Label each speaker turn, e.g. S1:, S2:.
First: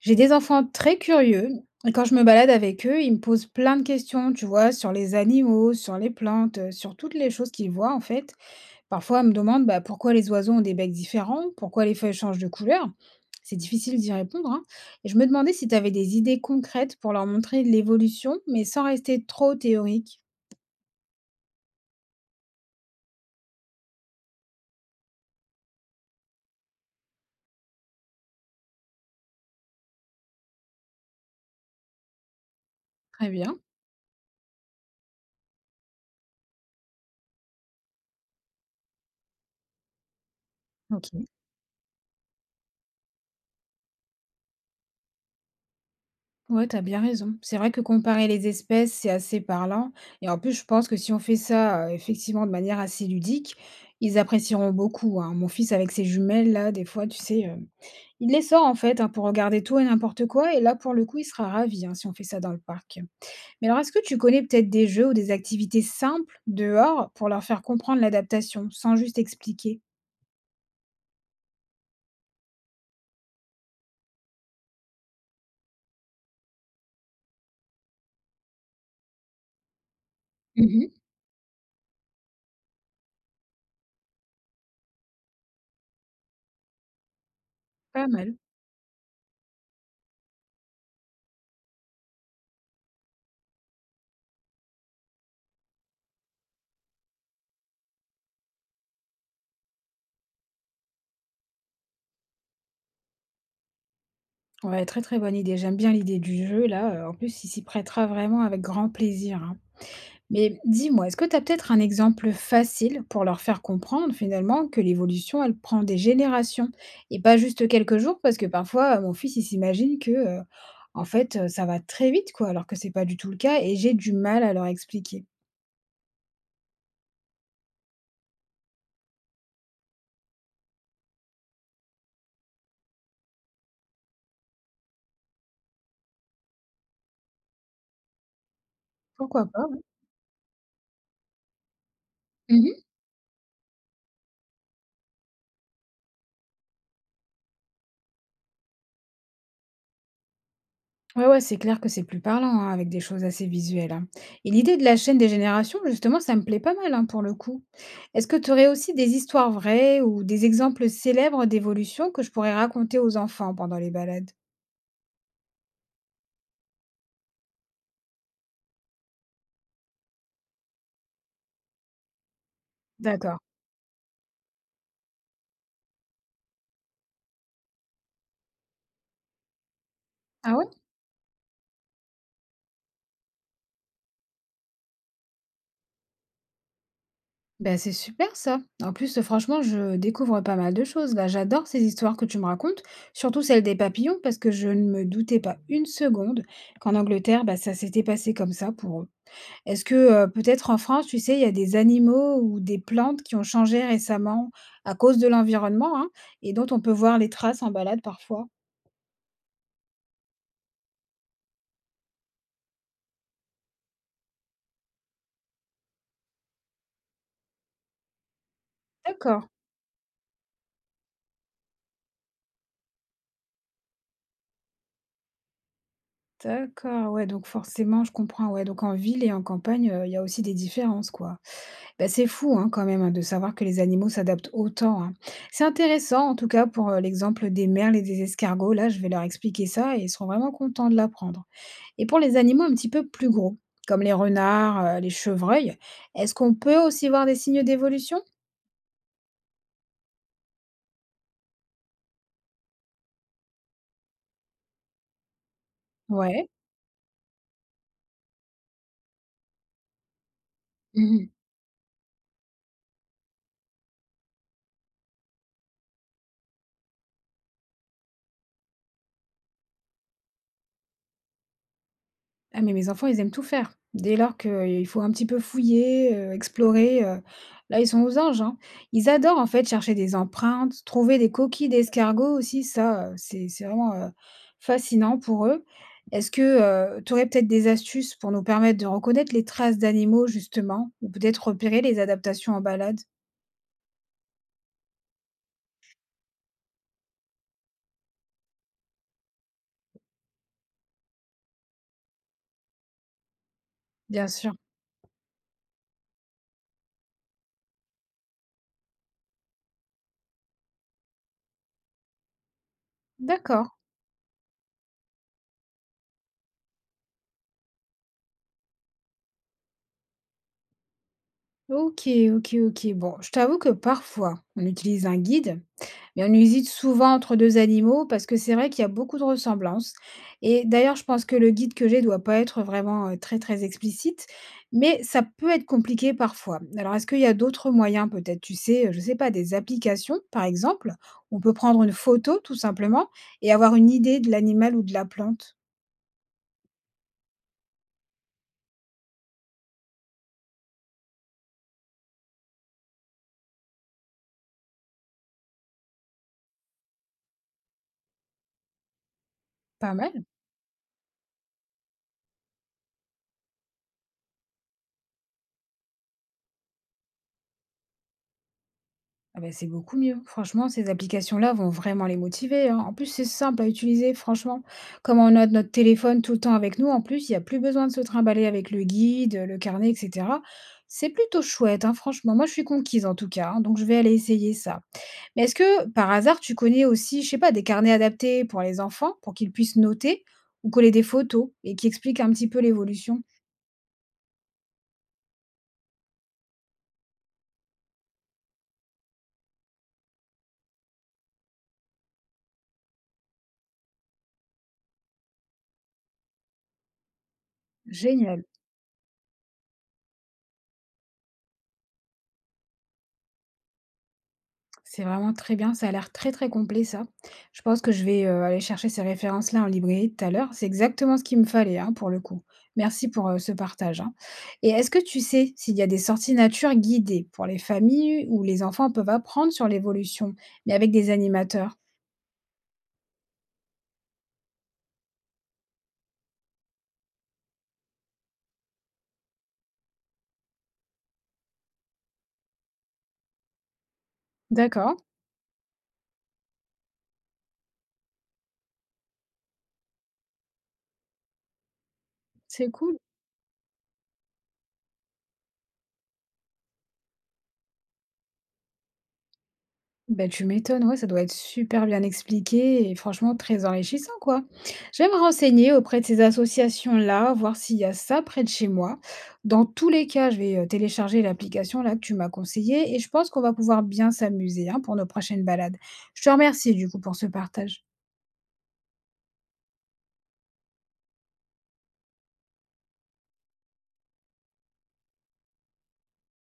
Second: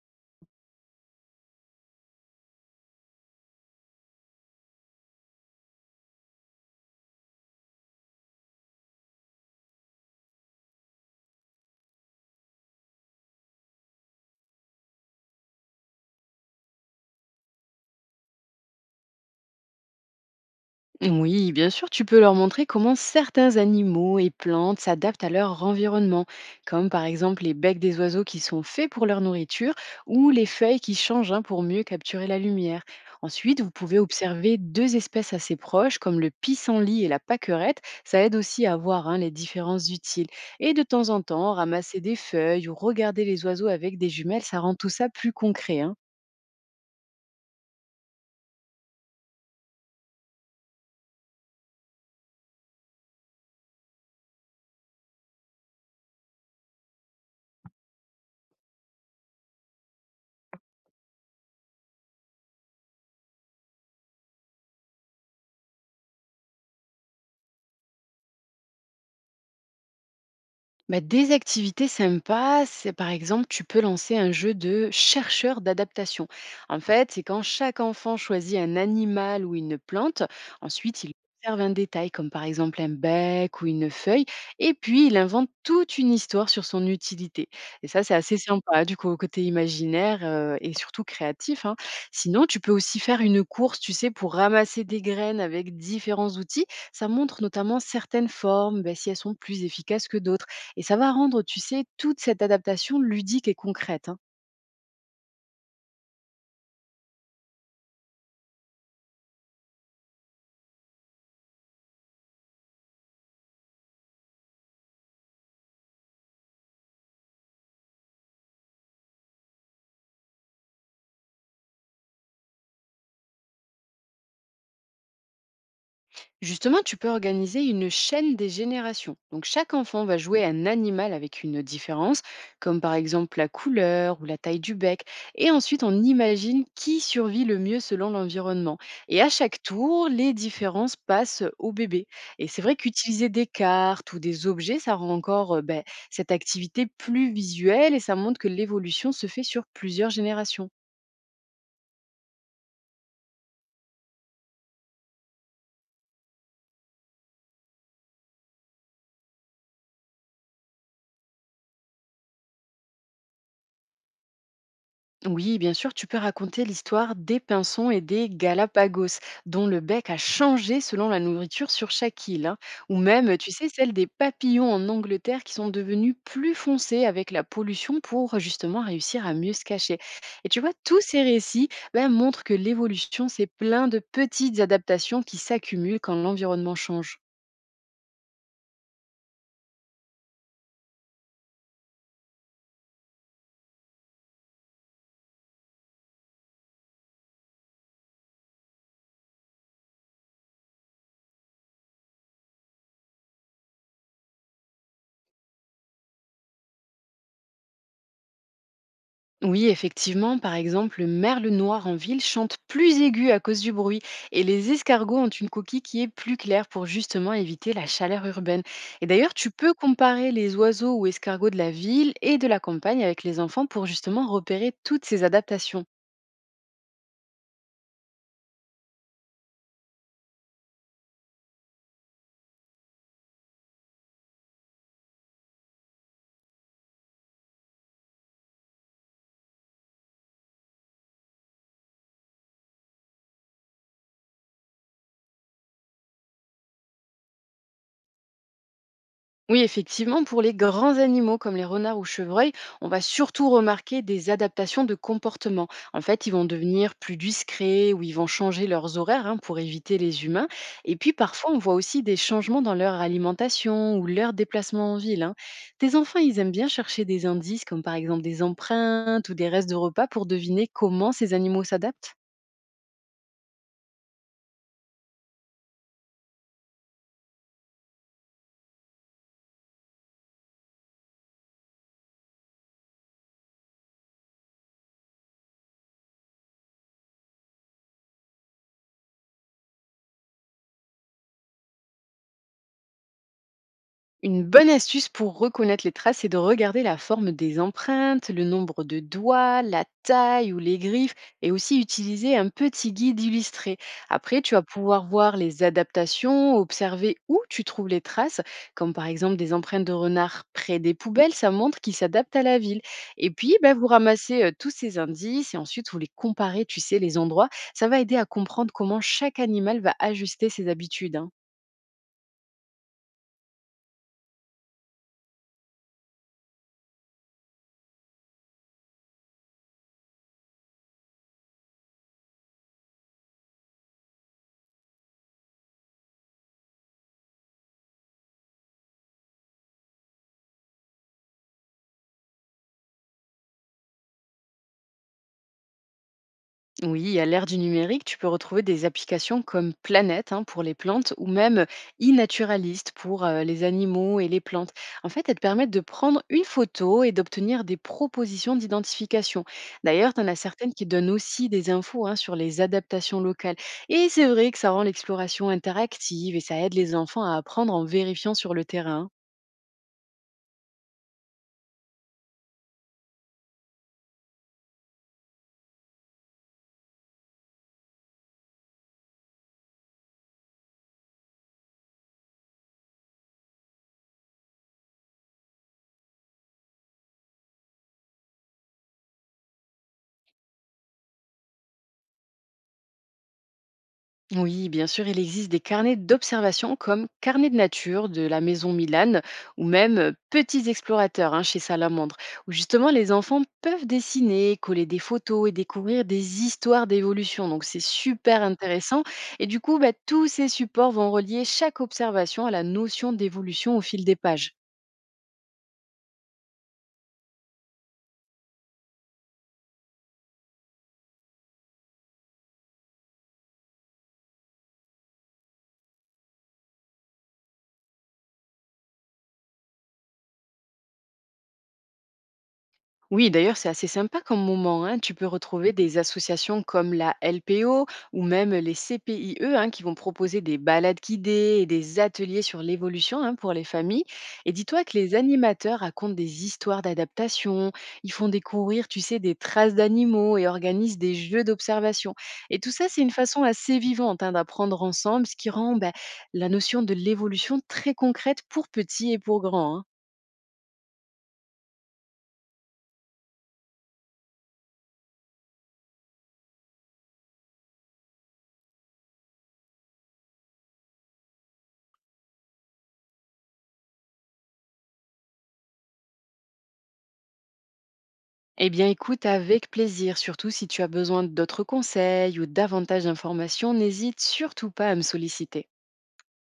S1: J'ai des enfants très curieux et quand je me balade avec eux, ils me posent plein de questions, tu vois, sur les animaux, sur les plantes, sur toutes les choses qu'ils voient en fait. Parfois, ils me demandent bah, pourquoi les oiseaux ont des becs différents, pourquoi les feuilles changent de couleur. C'est difficile d'y répondre, hein. Et je me demandais si tu avais des idées concrètes pour leur montrer l'évolution, mais sans rester trop théorique.
S2: Oui, bien sûr, tu peux leur montrer comment certains animaux et plantes s'adaptent à leur environnement, comme par exemple les becs des oiseaux qui sont faits pour leur nourriture ou les feuilles qui changent, hein, pour mieux capturer la lumière.
S1: Très bien.
S2: Ensuite, vous pouvez observer deux espèces assez proches, comme le pissenlit et la paquerette. Ça aide aussi à voir, hein, les différences utiles. Et de
S1: Ok.
S2: temps en temps, ramasser des feuilles ou regarder les oiseaux avec des jumelles, ça rend tout ça plus concret, hein.
S1: Ouais, t'as bien raison. C'est vrai que comparer les espèces, c'est assez parlant. Et en plus, je pense que si on fait ça, effectivement, de manière assez ludique, ils apprécieront beaucoup, hein. Mon fils avec ses jumelles, là, des fois, tu sais, il les sort en fait hein, pour regarder tout et n'importe quoi. Et là, pour le coup, il sera ravi hein, si on fait ça dans le parc. Mais alors, est-ce que tu connais peut-être des jeux ou des activités simples dehors pour leur faire comprendre l'adaptation, sans juste expliquer?
S2: Bah, des activités sympas, c'est par exemple, tu peux lancer un jeu de chercheur d'adaptation. En fait, c'est quand chaque enfant choisit un animal ou une plante,
S1: Mhm.
S2: ensuite il observe un détail, comme par exemple un bec ou une feuille, et puis il invente toute une histoire sur son utilité. Et ça,
S1: Pas
S2: c'est
S1: mal.
S2: assez sympa, du coup, au côté imaginaire et surtout créatif, hein. Sinon, tu peux aussi faire une course, tu sais, pour ramasser des graines avec différents outils. Ça montre notamment certaines formes, bah, si elles sont plus efficaces que d'autres. Et ça va rendre, tu sais, toute cette adaptation ludique et concrète, hein.
S1: Ouais, très très bonne idée. J'aime bien l'idée du jeu, là. En plus, il s'y prêtera vraiment avec grand plaisir, hein. Mais dis-moi, est-ce que tu as peut-être un exemple facile pour leur faire comprendre finalement que l'évolution, elle prend des générations et pas juste quelques jours? Parce que parfois, mon fils, il s'imagine que, en fait, ça va très vite quoi, alors que c'est pas du tout le cas et j'ai du mal à leur expliquer.
S2: Justement, tu peux organiser une chaîne des générations. Donc chaque enfant va jouer un animal avec une différence, comme par exemple la couleur ou la taille du bec. Et ensuite, on imagine qui survit le mieux selon l'environnement. Et à
S1: Pourquoi
S2: chaque
S1: pas, ouais.
S2: tour, les différences passent au bébé. Et c'est vrai
S1: Mmh.
S2: qu'utiliser des cartes ou des objets, ça rend encore ben, cette activité plus visuelle et ça montre que l'évolution se fait sur plusieurs générations.
S1: Ouais, ouais, c'est clair que c'est plus parlant, hein, avec des choses assez visuelles, hein. Et l'idée de la chaîne des générations, justement, ça me plaît pas mal, hein, pour le coup. Est-ce que tu aurais aussi des histoires vraies ou des exemples célèbres d'évolution que je pourrais raconter aux enfants pendant les balades?
S2: Oui, bien sûr, tu peux raconter l'histoire des pinsons et des Galapagos, dont le bec a changé selon la nourriture sur chaque île, hein. Ou même,
S1: D'accord.
S2: tu sais, celle des papillons en Angleterre qui sont devenus plus foncés avec la pollution pour justement réussir à mieux se cacher. Et
S1: Ah
S2: tu
S1: ouais?
S2: vois, tous ces récits, ben, montrent que l'évolution, c'est plein de petites adaptations qui s'accumulent quand l'environnement change.
S1: Ben c'est super ça. En plus, franchement, je découvre pas mal de choses là. J'adore ces histoires que tu me racontes, surtout celle des papillons, parce que je ne me doutais pas une seconde qu'en Angleterre, bah, ça s'était passé comme ça pour eux. Est-ce que peut-être en France, tu sais, il y a des animaux ou des plantes qui ont changé récemment à cause de l'environnement, hein, et dont on peut voir les traces en balade parfois?
S2: Oui, effectivement, par exemple, le merle noir en ville chante plus aigu à cause du bruit et les escargots ont une coquille qui est plus claire pour justement éviter la chaleur urbaine. Et d'ailleurs,
S1: D'accord.
S2: tu peux comparer les oiseaux ou escargots de la ville et de la campagne avec les enfants pour justement repérer toutes ces adaptations.
S1: D'accord, ouais, donc forcément, je comprends, ouais. Donc en ville et en campagne, il y a aussi des différences, quoi. Bah, c'est fou hein, quand même hein, de savoir que les animaux s'adaptent autant, hein. C'est intéressant en tout cas pour l'exemple des merles et des escargots. Là, je vais leur expliquer ça et ils seront vraiment contents de l'apprendre. Et pour les animaux un petit peu plus gros, comme les renards, les chevreuils, est-ce qu'on peut aussi voir des signes d'évolution?
S2: Oui, effectivement, pour les grands animaux comme les renards ou chevreuils, on va surtout remarquer des adaptations de comportement. En fait, ils vont
S1: Ouais.
S2: devenir plus discrets ou ils vont changer leurs horaires, hein, pour éviter les humains. Et puis parfois, on voit aussi des changements dans leur alimentation ou leur déplacement en ville, hein. Tes enfants, ils aiment bien chercher des indices comme par exemple des empreintes ou des restes de repas pour deviner comment ces animaux s'adaptent.
S1: Ah mais mes enfants, ils aiment tout faire. Dès lors qu'il faut un petit peu fouiller, explorer, là, ils sont aux anges, hein. Ils adorent, en fait, chercher des empreintes, trouver des coquilles d'escargots aussi, ça, c'est vraiment, fascinant pour eux. Est-ce que, tu aurais peut-être des astuces pour nous permettre de reconnaître les traces d'animaux, justement, ou peut-être repérer les adaptations en balade?
S2: Une bonne astuce pour reconnaître les traces, c'est de regarder la forme des empreintes, le nombre de doigts, la taille ou les griffes, et aussi utiliser un petit guide illustré.
S1: Bien
S2: Après,
S1: sûr.
S2: tu vas pouvoir voir les adaptations, observer où tu trouves les traces, comme par exemple des empreintes de renard près des poubelles, ça montre qu'ils s'adaptent à la ville. Et puis,
S1: D'accord.
S2: ben, vous ramassez tous ces indices et ensuite vous les comparez, tu sais, les endroits. Ça va aider à comprendre comment chaque animal va ajuster ses habitudes, hein.
S1: OK, OK, OK. Bon, je t'avoue que parfois, on utilise un guide. Mais on hésite souvent entre 2 animaux parce que c'est vrai qu'il y a beaucoup de ressemblances et d'ailleurs, je pense que le guide que j'ai doit pas être vraiment, très, très explicite, mais ça peut être compliqué parfois. Alors est-ce qu'il y a d'autres moyens peut-être, tu sais, je sais pas, des applications par exemple? On peut prendre une photo tout simplement et avoir une idée de l'animal ou de la plante?
S2: Oui, à l'ère du numérique, tu peux retrouver des applications comme Planète, hein, pour les plantes ou même iNaturalist pour les animaux et les plantes. En fait, elles te permettent de prendre une photo et d'obtenir des propositions d'identification.
S1: Pas mal.
S2: D'ailleurs, tu en as certaines qui donnent aussi des infos, hein, sur les adaptations locales. Et c'est vrai que ça rend l'exploration interactive et ça aide les enfants à apprendre en vérifiant sur le terrain.
S1: Ah bah, c'est beaucoup mieux. Franchement, ces applications-là vont vraiment les motiver, hein. En plus, c'est simple à utiliser, franchement. Comme on a notre téléphone tout le temps avec nous, en plus, il n'y a plus besoin de se trimballer avec le guide, le carnet, etc. C'est plutôt chouette, hein, franchement. Moi, je suis conquise en tout cas, hein, donc je vais aller essayer ça. Mais est-ce que, par hasard, tu connais aussi, je sais pas, des carnets adaptés pour les enfants, pour qu'ils puissent noter ou coller des photos et qui expliquent un petit peu l'évolution?
S2: Oui, bien sûr, il existe des carnets d'observation comme Carnet de nature de la maison Milan ou même Petits explorateurs, hein, chez Salamandre, où justement les enfants peuvent dessiner, coller des photos et découvrir des histoires d'évolution. Donc c'est super
S1: Génial.
S2: intéressant. Et du coup, bah, tous ces supports vont relier chaque observation à la notion d'évolution au fil des pages.
S1: C'est vraiment très bien, ça a l'air très, très complet ça. Je pense que je vais, aller chercher ces références-là en librairie tout à l'heure. C'est exactement ce qu'il me fallait, hein, pour le coup. Merci pour, ce partage, hein. Et est-ce que tu sais s'il y a des sorties nature guidées pour les familles où les enfants peuvent apprendre sur l'évolution, mais avec des animateurs?
S2: Oui, d'ailleurs, c'est assez sympa comme moment, hein. Tu peux retrouver des associations comme la LPO ou même les CPIE, hein, qui vont proposer des balades guidées et des ateliers sur l'évolution, hein, pour les familles. Et dis-toi que
S1: D'accord,
S2: les animateurs racontent des histoires d'adaptation, ils font découvrir, tu sais, des traces d'animaux et organisent des jeux d'observation. Et
S1: c'est
S2: tout ça,
S1: cool.
S2: c'est une façon assez vivante, hein, d'apprendre ensemble, ce qui rend, ben, la notion de l'évolution très concrète pour petits et pour grands, hein.
S1: Ben tu m'étonnes, ouais, ça doit être super bien expliqué et franchement très enrichissant, quoi. Je vais me renseigner auprès de ces associations-là, voir s'il y a ça près de chez moi. Dans tous les cas, je vais télécharger l'application là que tu m'as conseillée et je pense qu'on va pouvoir bien s'amuser hein, pour nos prochaines balades. Je te remercie du coup pour ce partage.
S2: Eh bien, écoute avec plaisir, surtout si tu as besoin d'autres conseils ou davantage d'informations, n'hésite surtout pas à me solliciter.